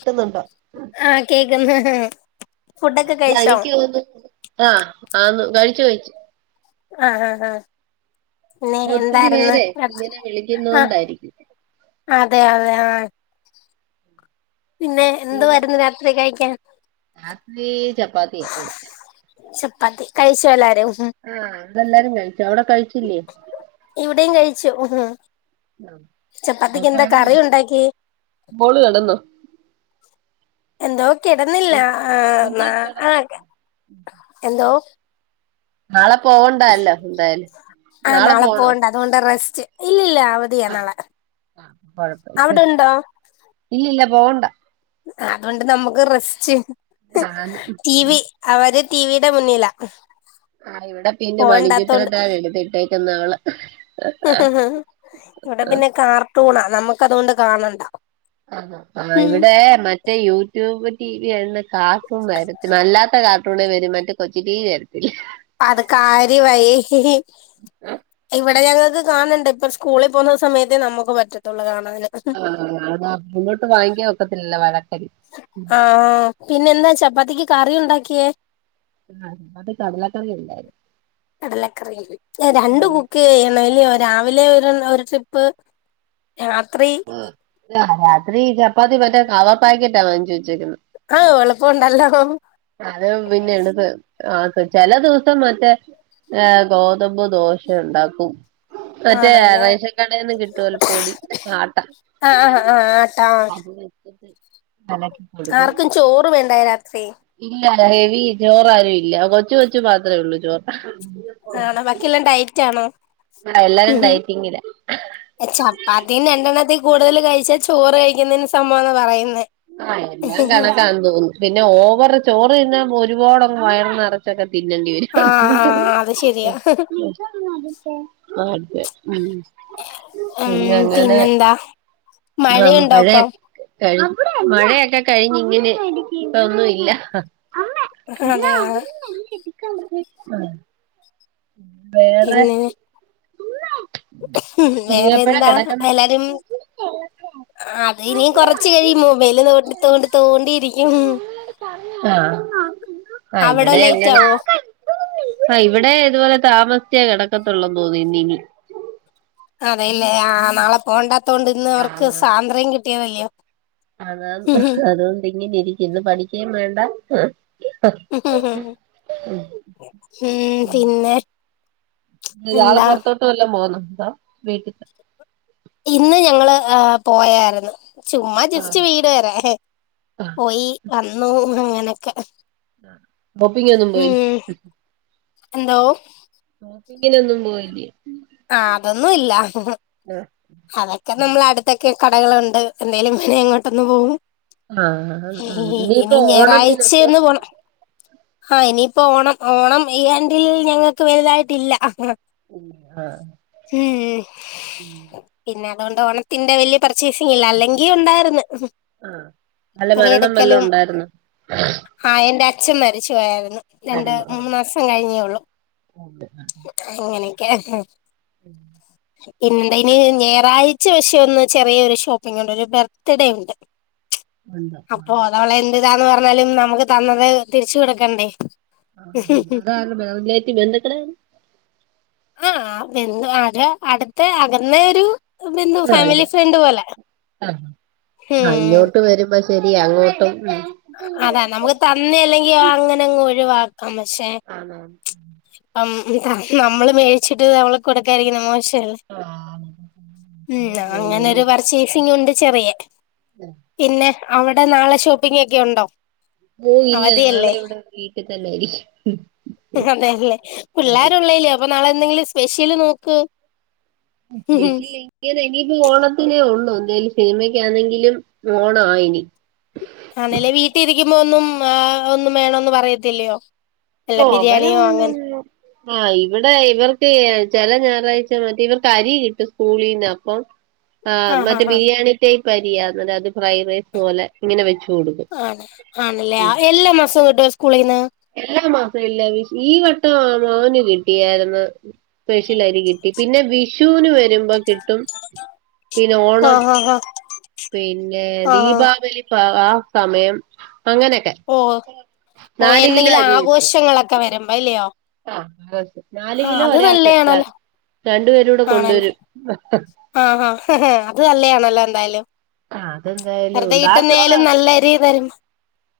കിട്ടുന്നുണ്ടോ ആഹ് കേക്ക്ന്ന് ഫുഡൊക്കെ കഴിച്ചോ അനക്ക് തോന്നുന്നു ആഹ് ആന്ന് കഴിച്ചുഴിച്ചു ആഹ് ആഹ് ആഹ് പിന്നെ അത് ഒത്തിരി എന്തായിരുന്നു പേരെ രക് ഇങ്ങനെ ആഹ് വിളിക്കുന്നോണ്ടായിരിക്കും അതെ അതെ ആഹ് പിന്നെ തീര എന്തോവായിരുന്നു രാത്രി കഴിക്കാൻ രാത്രി ചപ്പാത്തിയാ ഇവിടെ ചപ്പാത്തി കഴിച്ചോ എല്ലാരും ഉം ആഹ് ഇവിടെ എല്ലാരും കഴിച്ചു അവിടെ കഴിച്ചില്ലേ ഇവിടെയും കഴിച്ചു ഹ് ചപ്പാത്തിക്ക് എന്താ കെടന്നോ കറി ഉണ്ടാക്കി മോള് കെടന്നോ എന്തോ കിടന്നില്ല ആഹ് കുഞ്ഞ് മാ കെടന്നു ആഹ് എന്തോ നാളെ പോവണ്ടല്ലോ എന്തായലും നാളെ പോണോ പോണ്ട റെസ്റ്റ് ഇല്ലില്ല അവധിയാ ആഹ് നാളെ ആഹ് കൊഴപ്പല്ല അവിടെ ഉണ്ടോ? ഇല്ലില്ല പോവണ്ട അതു കൊണ്ട് നമുക്ക് റെസ്റ്റ് ആന്ന് ടി വി അവര് ടിവിയുടെ മുന്നിലാ ആ ഇവിടെ പിന്നെ പോവണ്ടാത്തോണ്ട് മണിചിത്രത്താഴ് എടുത്തിട്ടേക്കുന്ന അവള് ഇവിടെ പിന്നെ കാർട്ടൂണാ നമുക്ക് അതുകൊണ്ട് കാണണ്ട ആഹ്ആ ഉം ഇവിടെ മറ്റേ യൂട്യൂബ് ടി വി ആയതോണ്ട് കാർട്ടൂൺ വരത്തി അല്ലാത്ത കാർട്ടൂണേ വരും മറ്റേ കൊച്ചി ടി വി വരത്തില്ല അത് കാര്യ മായി ഇവിടെ ഞങ്ങൾക്ക് കാണണ്ട ഇപ്പൊ സ് സ്കൂളിൽ പോകുന്ന സമയത്ത് നമുക്ക് പറ്റത്തുള്ള് കാണാന് ആ റിമോട്ട് വാങ്ങിക്കാൻ ഒക്കത്തില്ലല്ലോ വഴക്കല്ലി ആഹ് പിന്നെ എന്താ ചപ്പാത്തിക്ക് കറി ഉണ്ടാക്കിയേ ആ അത് കടലക്കറിയല്ലായിട്ടും കടലക്കറി രണ്ട് കുക്ക് ചെയ്ണം ല്ലിയോ രാവിലെ ഒരു ഒരു ട്രിപ്പ് രാത്രി രാത്രി ചപ്പാത്തി മറ്റേ കാവാ പാക്കറ്റാ വാങ്ങിച്ചു വെച്ചേക്കുന്ന ആഹ് എളപ്പണ്ടല്ലോ അത് പിന്നെ എണക്ക് ആക്ക് ചില ദിവസം മറ്റേ ഏ ഗോതമ്പ് ദോശ ഉണ്ടാക്കും മറ്റേ ആണല്ലേ റേഷൻ കടേന്ന്‌ കിട്ടുവല്ല പൊടി ആട്ട ആഹ് ആ ആ ആഹ് ആട്ടാ നക്കെ ആർക്കും ചോറ് വേണ്ടേ രാത്രി. ഇല്ല ഹെവി ചോറ ആരും ഇല്ല. കൊച്ചു കൊച്ചു മാത്രമേ ഉള്ളൂ ചോറ്. ആണോ ബാക്കിയെല്ലാം ഡയറ്റ് ആണോ. ആഹ എല്ലാരും ഡയറ്റിങ്ങില. ചപ്പാത്തി രണ്ടെണ്ണത്തി കൂടുതൽ കഴിച്ചാ, ചോറ് കഴിക്കുന്നതിന് സമം ആന്ന പറയുന്നേ. ആഹ എല്ലാം കണക്കാന് തോന്നുന്നു. പിന്നെ ഓവറ് ചോറ് തിന്നാ ഒരുപാടങ്ങ് വയർ നറ [unintelligible] ക്കെ തിന്നേണ്ടി ആ വരും. ആ അത് ശരിയാ ഉം അതെ ഉം. ഉം പിന്നെ അങ്ങനെ പിന്നെന്താ ആഹ് മഴയുണ്ടാ മഴ ഇപ്പ? കഴി മഴയൊക്കെ കഴിഞ്ഞ് ഇങ്ങനെ ഇപ്പൊന്നും ല്ല. അതെയ [unintelligible] വേറെ പിന്നെ ഇനീ വേറെ എപ്പഴാ എന്താ കെടക്കുന്നെ? എല്ലാരും അത് ഇനിയും കൊറച്ച് കഴിയും. മൊബൈല് തോണ്ടി തോണ്ടി തോണ്ടിയിരിക്കും. ആഹ ആ അവിടെ ഇവിടെ ലേറ്റ് അങ്ങനെ. ആവോ ആഹ ഇവിടെ ഇതുപോലെ താമസിച്ചേ കിടക്കത്തുള്ളൂ തോന്നി ഇന്ന് ഇനി. അതെല്ലേ ആ നാളെ പോണ്ടാതോണ്ട് ഇന്ന് അവർക്ക് സാന്ദ്രം കിട്ടിയതല്ലയോ. അതാ അതുകൊണ്ട്‌ ഇങ്ങിന ഇരിക്കും. ഇന്ന് പഠിക്കുകയും വേണ്ട. ഉം പിന്നെ, ഇയാള് എന്താ പുറത്തോട്ടും വല്ലോം പോകുന്നുണ്ടോ? വീട്ടിൽ ത ഇന്ന് ഞങ്ങള് പോയായിരുന്നു. ചുമ്മാ ജസ്റ്റ് ആഹ് വീട് വരെ. ആഹ് പോയി വന്നു അങ്ങനെയൊക്കെ. ആ ബപ്പിങ്ങ ഒന്നും പോയില്ലേ. എന്തോ? ഷോപ്പിംങിനൊന്നും പോയില്ലേ? ആ അതൊന്നും ഇല്ല. ആ അതൊക്കെ നമ്മള് അടുത്തൊക്കെ കടകളുണ്ട്. എന്തേലും [unintelligible] അങ്ങോട്ടൊന്ന് പോകും. ആഹ് ആഹ് ഇനി ഇനി ഇനിയിപ്പോ ഓണത്തിനൊക്കെ ഞായറാഴ്ചയൊന്ന് പോണം. ആ ഇനിയിപ്പോ ഓണം. ഓണം ഈ ആണ്ടിൽ ഞങ്ങൾക്ക് വലുതായിട്ടില്ല. ഉം ആഹ. ഉം പിന്നെ അതുകൊണ്ട് ഓണത്തിന്റെ വല്യേ, പർച്ചേസിംഗില്ല. അല്ലെങ്കി ഉണ്ടായിരിന്ന്. വല്ല മരണം, വല്ലോം ഉണ്ടായിരുന്നോ? ആഹ് എന്റെ അച്ഛൻ മരിച്ചു പോയാരുന്നു. രണ്ട് മൂന്ന് മാസം കഴിഞ്ഞേള്ളു. അതെ ആ. അങ്ങനെയൊക്കെ [unintelligible] ഉം പിന്നെണ്ട്‌ ഇനി ഞായറാഴ്ച പശേ ഒന്ന് ചെറിയൊ ഒരു ഷോപ്പിംഗ ഉണ്ട്. ഒരു ബർത്ത്ഡേ ഉണ്ട്. ഉണ്ട് ആ അപ്പൊ ഒരാളെ എന്ത്‌ ത്താ പറഞ്ഞാലും നമുക്ക് തന്നത് തിരിച്ചുകോടുക്കണ്ടേ. അതാണ് [unintelligible] ട്ട് ബന്ധുകള്. ആഹ് ബന്ധു അത് അടുത്ത അകന്നേരു, ബന്ധു, ആ ഇത് ഫാമിലി ഫ്രണ്ട് പോലെ. വരു ബ ശരിയാ അങ്ങോട്ടും ഉം. അതെ. നമുക്ക് തന്ന അല്ലെങ്കി അങ്ങനെങ്ങ് ഒഴിവാക്കാം. പക്ഷെ, ആന്നാ ഉം. നമ്മ് നമ്മള് മേടിച്ചിട്ട് നമ്മള് കൊടുക്കാതിരിക്കണത് മോശല്ലേ. ആ അങ്ങനെ മം പോണല്ലേ അങ്ങനൊരു പർച്ചേസിങ് ഉണ്ട് ചെറിയെ. ആ. പിന്നെ അവിടെ നാളെ ഷോപ്പിംഗ് ഒക്കെ ഉണ്ടോ? ഓഹ് ഇല്ല നാളെ അവധിയല്ലേ ഇവിടെ വീട്ടിൽ തന്നെയിരിക്കും അതെയല്ലേ പിള്ളേരുള്ളല്ലേ അപ്പൊ നാളെ എന്തെങ്കിലും സ്പെഷ്യല് നോക്ക് ഉേ [unintelligible] ഇത് ഇനിയിപ്പോ ഓണത്തിനേ ഉള്ളൂ എന്തെലും സിനിമക്കാണെങ്കിലും ഓണവാ ഇനി ആണല്ലേ വീട്ടിലിരിക്കുമ്പോ ഒന്നും ആ ഒന്നും വേണം പറയത്തില്ലയോ അല്ല ഓഹ് അവൻ ബിരിയാണിയോ അങ്ങനെ അങ്ങനൊന്നും ആഹ് ഇവിടെ ഇവർക്ക് ചെല ഞായറാഴ്ച മറ്റേ ഇവർക്ക് അരി കിട്ടും സ്കൂളീന്ന് അപ്പം- ആഹ് ഹാ മറ്റേ ഹാ ബിരിയാണി ടൈപ് അരി അത് ഫ്രൈഡ് റൈസ് പോലെ ഇങ്ങനെ വെച്ച് ഓടും ആണ് ആണല്ലേ എല്ലാ മാസവും കിട്ടുവോ സ്കൂളിൽന്ന് എല്ലാ മാസം ഇല്ല ഈ വട്ടമാ മോന് കിട്ടിയായിര്ന്ന് സ്പെഷ്യൽ അരി കിട്ടി പിന്നെ വിഷുവിന് വരുമ്പം - കിട്ടും പിന്നെ ഓണം ആഹ് ഹാ ഹാ പിന്നെ ആഹ് ദീപാവലി ആഹ് ആ സമയം അങ്ങനെയൊക്കെ ഓഹ് ഓ ഹ് നാല് കിലോ എന്തെങ്കിലും അരി വെച്ച് ആഘോഷങ്ങളൊക്കെ വരുമ്പോ അല്ലിയോ ആഹ് നാല് കിലോ ഒരാൾക്ക് നല്ലയാണല്ലോ രണ്ടു പേരൂടെ ആണല്ലേ കൊണ്ടുവരും ആഹ് ഹാ അത് നല്ലയാണല്ലോ എന്തായാലും ആഹ് അതെന്തായാലും വെറുതെ ഉണ്ട് ആ ചോറ കിട്ടുന്നാലും നല്ല അരി തരും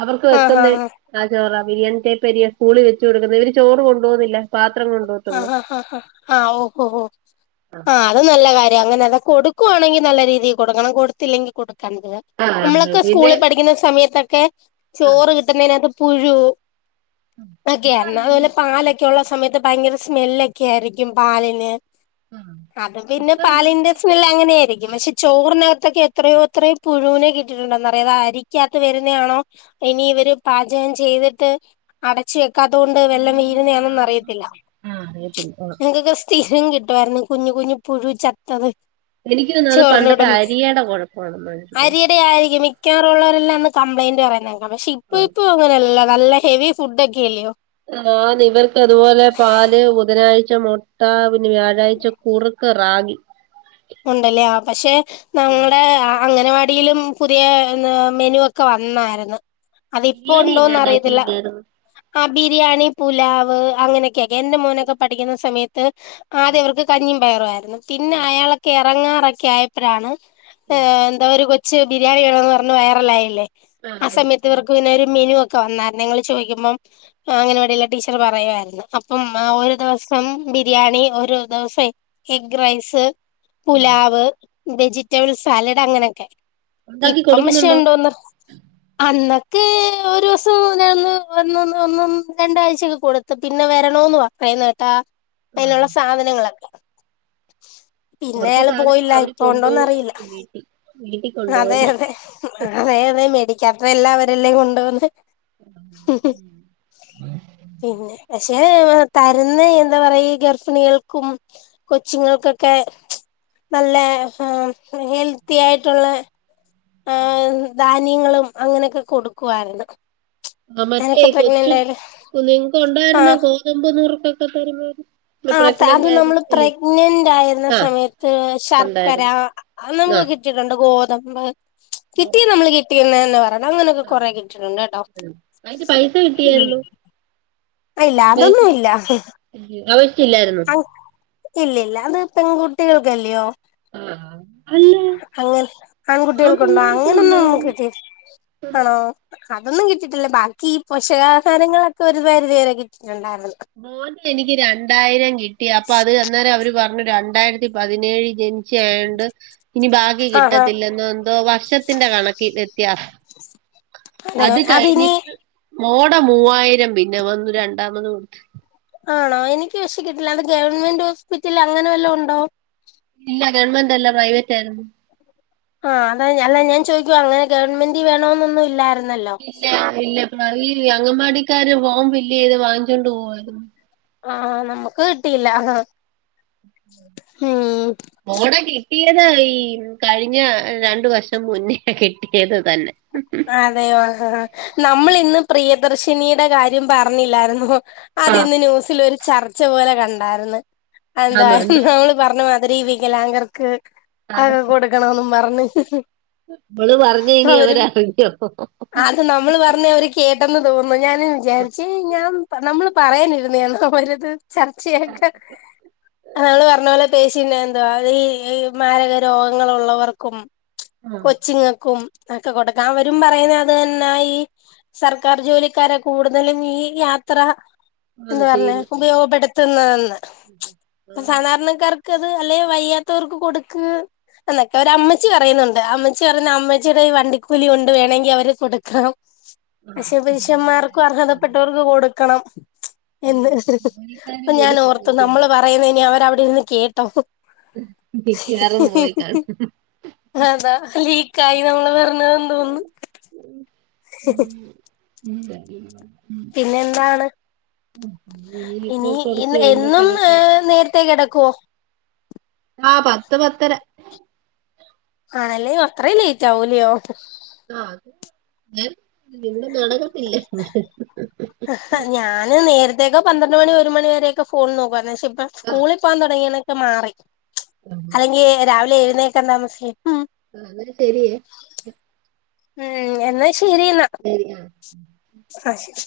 അവർക്ക് ആഹ് ഹാ വെക്കുന്ന ഹാ ആ ചോറാ ബിരിയാണി ടപ്പരിയ സ്കൂളി വെച്ച് കൊടുക്കുന്നേ ഇവര് ചോറ് കൊണ്ട് പോകുന്നില്ല പാത്രം കൊണ്ടോവും ആഹ് ആഹ് ഓഹോ ഓഹോ ആഹ് അത് നല്ല കാര്യ അങ്ങനെ അതാ കൊടുക്കുവാണെങ്കിൽ നല്ല രീതിയിൽ കൊടുക്കണം കൊടുത്തില്ലെങ്കിൽ കൊടുക്കാണ്ടാ- ആഹ് അതെ നമ്മളൊക്കെ പിന്നെ സ്കൂളിൽ പഠിക്കുന്ന സമയത്തൊക്കെ ആഹ് ചോറ് കിട്ടുന്നതിനതിനകത്ത് പുഴു- ഇപ്പ എന്നെക്കായ വല്ല അതൊന്നുമില്ല പാലൊക്കെ ഉള്ള സമയത്ത് ഭയങ്കര സ്മെല്ലൊക്കെ ആയിരിക്കും പാലിന് ആഹ് അത് പിന്നെ ഇപ്പൊ പാലിന്റെ ഇവർക്ക് സ്മെല്ല് അങ്ങനെ ആയിരിക്കും പക്ഷെ- ചോറിനകത്തൊക്കെ എത്രയോ എത്രയോ പുഴുവിനെ കിട്ടിട്ടുണ്ടന്നറിയോ അരിക്കകത്ത് വരുന്നയാണോ- ഇനി ഇവര് പാചകം ചെയ്തിട്ട് അടച്ച് വെക്കാത്ത കൊണ്ട് വെല്ലോം വീഴുന്നതാണോന്ന് അറിയത്തില്ല ആഹ് അറിയത്തില്ല ആഹ് ഞങ്ങക്കൊക്ക സ്ഥിരം കിട്ടുവാരുന്നു കുഞ്ഞു കുഞ്ഞു പുഴു ചത്തത് എനിക്ക് തോന്നുന്നു അത് ചോറിന്റെ കൂടെ പണ്ടത്തെ മി അരിയയുടെ കുഴപ്പമാണെന്നാ എനിക്ക് തോന്നുന്നു അരിയുടെ ആയിരിക്കും മി- മിക്കാറുള്ളവരല്ലം അന്ന് കംപ്ലയിന്റ് പറയുന്നേക്കാം പക്ഷെ ഇപ്പൊ ആഹ് ഇപ്പൊ അങ്ങനെയല്ല നല്ല ഹെവി ഫുഡ് ഒക്കെ അല്ലയോ ആന് ഇവർക്ക് അതുപോലെ പാല് ബുധനാഴ്- ച്ച മുട്ട പിന്നെ വ്യാഴാഴ്ച കുറുക്ക് റാഗി ഉണ്ടല്ലേ പക്ഷെ നമ്മുടെ അംഗനവാടി - അടിയിലും പുതിയ മെനു ഒക്കെ വന്നായിരുന്നു അതിപ്പോ ബിരിയാണി ഉണ്ടോന്ന് അറിയത്തില്ല എങ്ങാണ്ടാക്കിയില്ലായിരുന്നോ ആ ബിരിയാണി പുലാവ് അങ്ങനെയൊ ക്കെക്കെ എന്റെ മോനൊക്കെ പഠിക്കുന്ന സമയത്ത്- ആദ്യവർക്ക് കഞ്ഞിയും പയറുയിരുന്നു പിന്നെ ആഹ് അയാളൊക്കെ എറങ്ങാറൊക്കെ ആയപ്പോഴാണ്- എന്താ ഒരു കൊച്ച് ബിരിയാണി വേണന്ന് പറഞ് വൈറൾൽ ആയില്ലേ ആ ആഹ് സമയത്ത് ആഹ് ഇവർക്ക് പിന്നെ ഒരു മെനു ഒക്കെ വന്നായിരുന്നു നിങ്ങള് ചോദിക്കുമ്പം- ആ അംഗനവാടിയിലെ ടീച്ചർ പറയുമായിരുന്നു അപ്പം ആ ഒരു ദിവസം ബിരിയാണി ഒരു ദിവസ- എഗ് റൈസ് ആഹ് പുലാവ് വെജിറ്റബിൾ സാലഡ് അങ്ങനെയൊക്കെ ഉണ്ടാക്കി ഇപ്പം പക്ഷേ കൊടുക്കുന്നുണ്ടോ ഉണ്ടോന്ന്- [unintelligible] അന്നൊക്കെ ഒരു ദിവസം മന്ന് ഒന്ന് ഒന്നൊന്ന് രണ്ടാഴ്ചൊക്കെ കൂടു- പിന്നെ വരണോന്ന് പറഞ്ഞായിരുന്നു ആ അതിനുള്ള സാധനങള് പിന്നെ കൊറച്ച് അയാള് സാധനങ്ങൾ പോയില്ല അവര് ഇപ്പ ഉണ്ടോന്നറിയില്ല കൊണ്ടുപോവായിരിക്കും വീട്ടി വീട്ടി അതെ അതെ കൊണ്ടുപോവായിരിക്കും അതെ അതെ മേടിക്കാത്ത എല്ലാം അവരെല്ലേ കൊണ്ടു പോകുന്നേ പിന്നെ പക്ഷേ തരുന്ന എന്താ പറയാ ഈ ഗർഭിണികൾക്കും- കൊച്ചിങ്ങൾക്കൊക്കെ- നല്ല ഹെൽത്തി ആയിട്ടുള്ള ധാന്യങ്ങളും അങ്ങനെയൊക്കെ കൊടുക്കു വായിരുന്നു ആഹ് മറ്റേ കൊച്ചു നിങ്ങക്ക് ആ ഉണ്ടായിരുന്ന ഗോതമ്പ് നുറുക്ക് ഒക്കെ തരുമോ ആഹ് അത് നമ്മള് പ്രഗ്നന്റ് ആയിരുന്ന ആ സമയത്ത് ശർക്കര ഉണ്ടായിരുന്നു അത് നമുക്ക് കിട്ടിട്ടുണ്ട് ഗോതമ്പ് കിട്ടിയ നമ്മള് കിട്ടിയെന്ന് തന്നെ പറയണം അങ്ങനെയൊക്കെ ആഹ് കൊറെ കിട്ടിയിട്ടുണ്ട് കേട്ടോ അതിന്റെ പൈസ ഉം കിട്ടിയായിരുന്നോ ഇല്ല അതൊന്നും ഇല്ല ഇവ്ടെവെച്ച് ഇില്ലായിരുന്നു ഇല്ല ഇല്ല അത് പെൺകുട്ടികൾക്കല്ലയോ ആഹ് അങ്ങെ ആൺകുട്ടികൾക്കുണ്ടോ പിള്ളേർക്കും അങ്ങനെ ഒന്നും നമുക്ക് ഉണ്ടായിരുന്നു കിട്ടിയിട്ടില്ല ആണോ അതൊന്നും കിട്ടിട്ടില്ല ബാക്കി ഈ പോഷകാഹാരങ്ങളൊക്കെ ഒരു പരിധി വരെ കിട്ടിയിട്ടുണ്ടായിരുന്നു മോന് എനിക്ക് രണ്ടായിരം കിട്ടി അപ്പൊ അവര് അന്നേരം അവര് പറഞ്ഞു രണ്ടായിരത്തി പതിനേഴിൽ ജനി തീച്ചയായണ്ട് ഇനി ബാക്കി ആഹ് ആഹ് കിട്ടത്തില്ലെന്നന്തോ വർഷത്തിന്റെ കണക്കിൽ വ്യത്യാസം അതെ അത് അതിനി കഴിഞ്ഞിട്ട് മോട മൂവായിരം പിന്നെ വന്നു രണ്ടാമത് കൊടുത്ത് ആണോ എനിക്ക് പക്ഷേ കിട്ടില്ല അത് ഗവൺമെന്റ് ഹോസ്പിറ്റലിലെ അങ്ങനെ വല്ലോ ഉണ്ടോ ഇല്ല ഗവൺമെന്റ് അല്ല പ്രൈവറ്റ് ആയിരുന്നു ആഹ് അതാ അല്ല ഞാൻ ചോദിക്കുവ അങ്ങനെ ഗവൺമെന്റ് വേണോന്നൊന്നും ഇല്ലായിരുന്നല്ലോ ഇല്ല ഇല്ല അറിയില്ല അംഗൻവാടിക്കാര് ഫോം ഫിൽയ്ത് വാങ്ങിച്ചോണ്ട് പോയത് ആഹ് നമ്മക്ക് കിട്ടിയില്ലഹ ഹും മോട കിട്ടിയത് ഈ കഴിഞ്ഞ രണ്ടു വർഷം മുന്നേ കിട്ടിയത് തന്നെ അതെയോ നമ്മൾ ഇന്ന് പ്രിയദർശിനിയുടെ കാര്യം പറഞ്ഞില്ലായിരുന്നോ അത് ആ ഇന്ന് ന്യൂസിൽഒരു ചർച്ച പോലെ കണ്ടാരുന്നു ആണോ എന്തോ എന്തായിന്നു പർഞ്ഞമാതിരി ഇ വികലാംഗർക്ക് അവക്ക് കൊടുക്കണോന്ന് പറഞ്ഞ് ഇവള് പറഞ്ഞ അവരും [unintelligible] അത് നമ്മൾ പറഞ്ഞ അവര് കേട്ടെന്ന് തോന്നു ഞാനും വിചാരിച്ച് ഞാൻ പർ നമ്മള് പറയാനിരുന്നയണോ അവര്ത് ചർച്ചയാക്കാൻ നമ്മള് പറഞ്ഞ പോലെ പേഷ്യന്റ് എന്തായി ഈ മാരക രോഗങ്ങളൾ ഉള്ളവർക്കും ആ കൊച്ചിങ്ങക്കും ഒക്കെ കൊട്ക്ക അവരും പറയുന്നത് തന്നെ ഈ സർക്കാർ ജോലിക്കാരെ കൂടുതലും ഈ യാത്ര പെന്ന് ആന്ന് പർഞ്ഞ് ചെയ്യുന്നെ ഉപയോഗപ്പെടുത്തുന്നതന്ന് ഇപ്പ ആഹ് സാധാരണക്കാർ ക്കത് അല്ലെ വയ്യാത്തവർക്ക് കൊടുക്ക് എന്നൊക്കെ ഒരു അമ്മച്ചി പറയുന്നുണ്ട് അമ്മച്ചി പറയുന്നേ അമ്മച്ചിയുടെ വണ്ടി കുലി കൊണ്ട് വേണങ്കി അവര് കൊടുക്കണം പക്ഷേ പുരുഷന്മാർക്കും ആഹ് അർഹതപ്പെട്ടവർക്ക് കൊടുക്കണം എന്ന് ജോലിക്കാര് പ്പം ഞാൻ പോലും ഓർത്തു നമ്മള് സമ്മതിക്കുന്നില്ല പറയുന്നേന്നെ ന അവരവിടെന്ന് കേട്ടു ട്ടഹു മിക്കവാറും പോയി കാണും അതാ ലീക്കായി നമ്മള് വരഞ്ഞത എ തോന്നുന്നു [unintelligible] പിന്നെ എന്താണ് ഉം [unintelligible] ഇനി ഇന്ന് എന്നും ഏഹ് നേരത്തേ കിടക്കുവോ ആഹ് പത്ത് പത്തര ആണല്ലേ അത്രയും ലേറ്റ് ആവൂലയോ ആഹ് അത് ഞാൻ നിണ്ടും നാടകൊകെല്ലേ ഹ ഞാന് നേരത്തേക്ക പന്ത്രണ്ട് മണി ഒരു മണി വരെയൊക്കെ ഫോൺ നോക്കുവായിരുന്നു പക്ഷെ ഇപ്പോൾ സ്കൂളിൽ പോാൻ തുടങ്ങിണ പ്പൊമാറി ആഹ് അല്ലെങ്കി രാവിലെ എഴുന്നേക്കാ താമസി ഉം അതൊരു ശെരിയേ ഉം എന്നാ ശരിന്നാ ശരിനാ അഹ് ശരി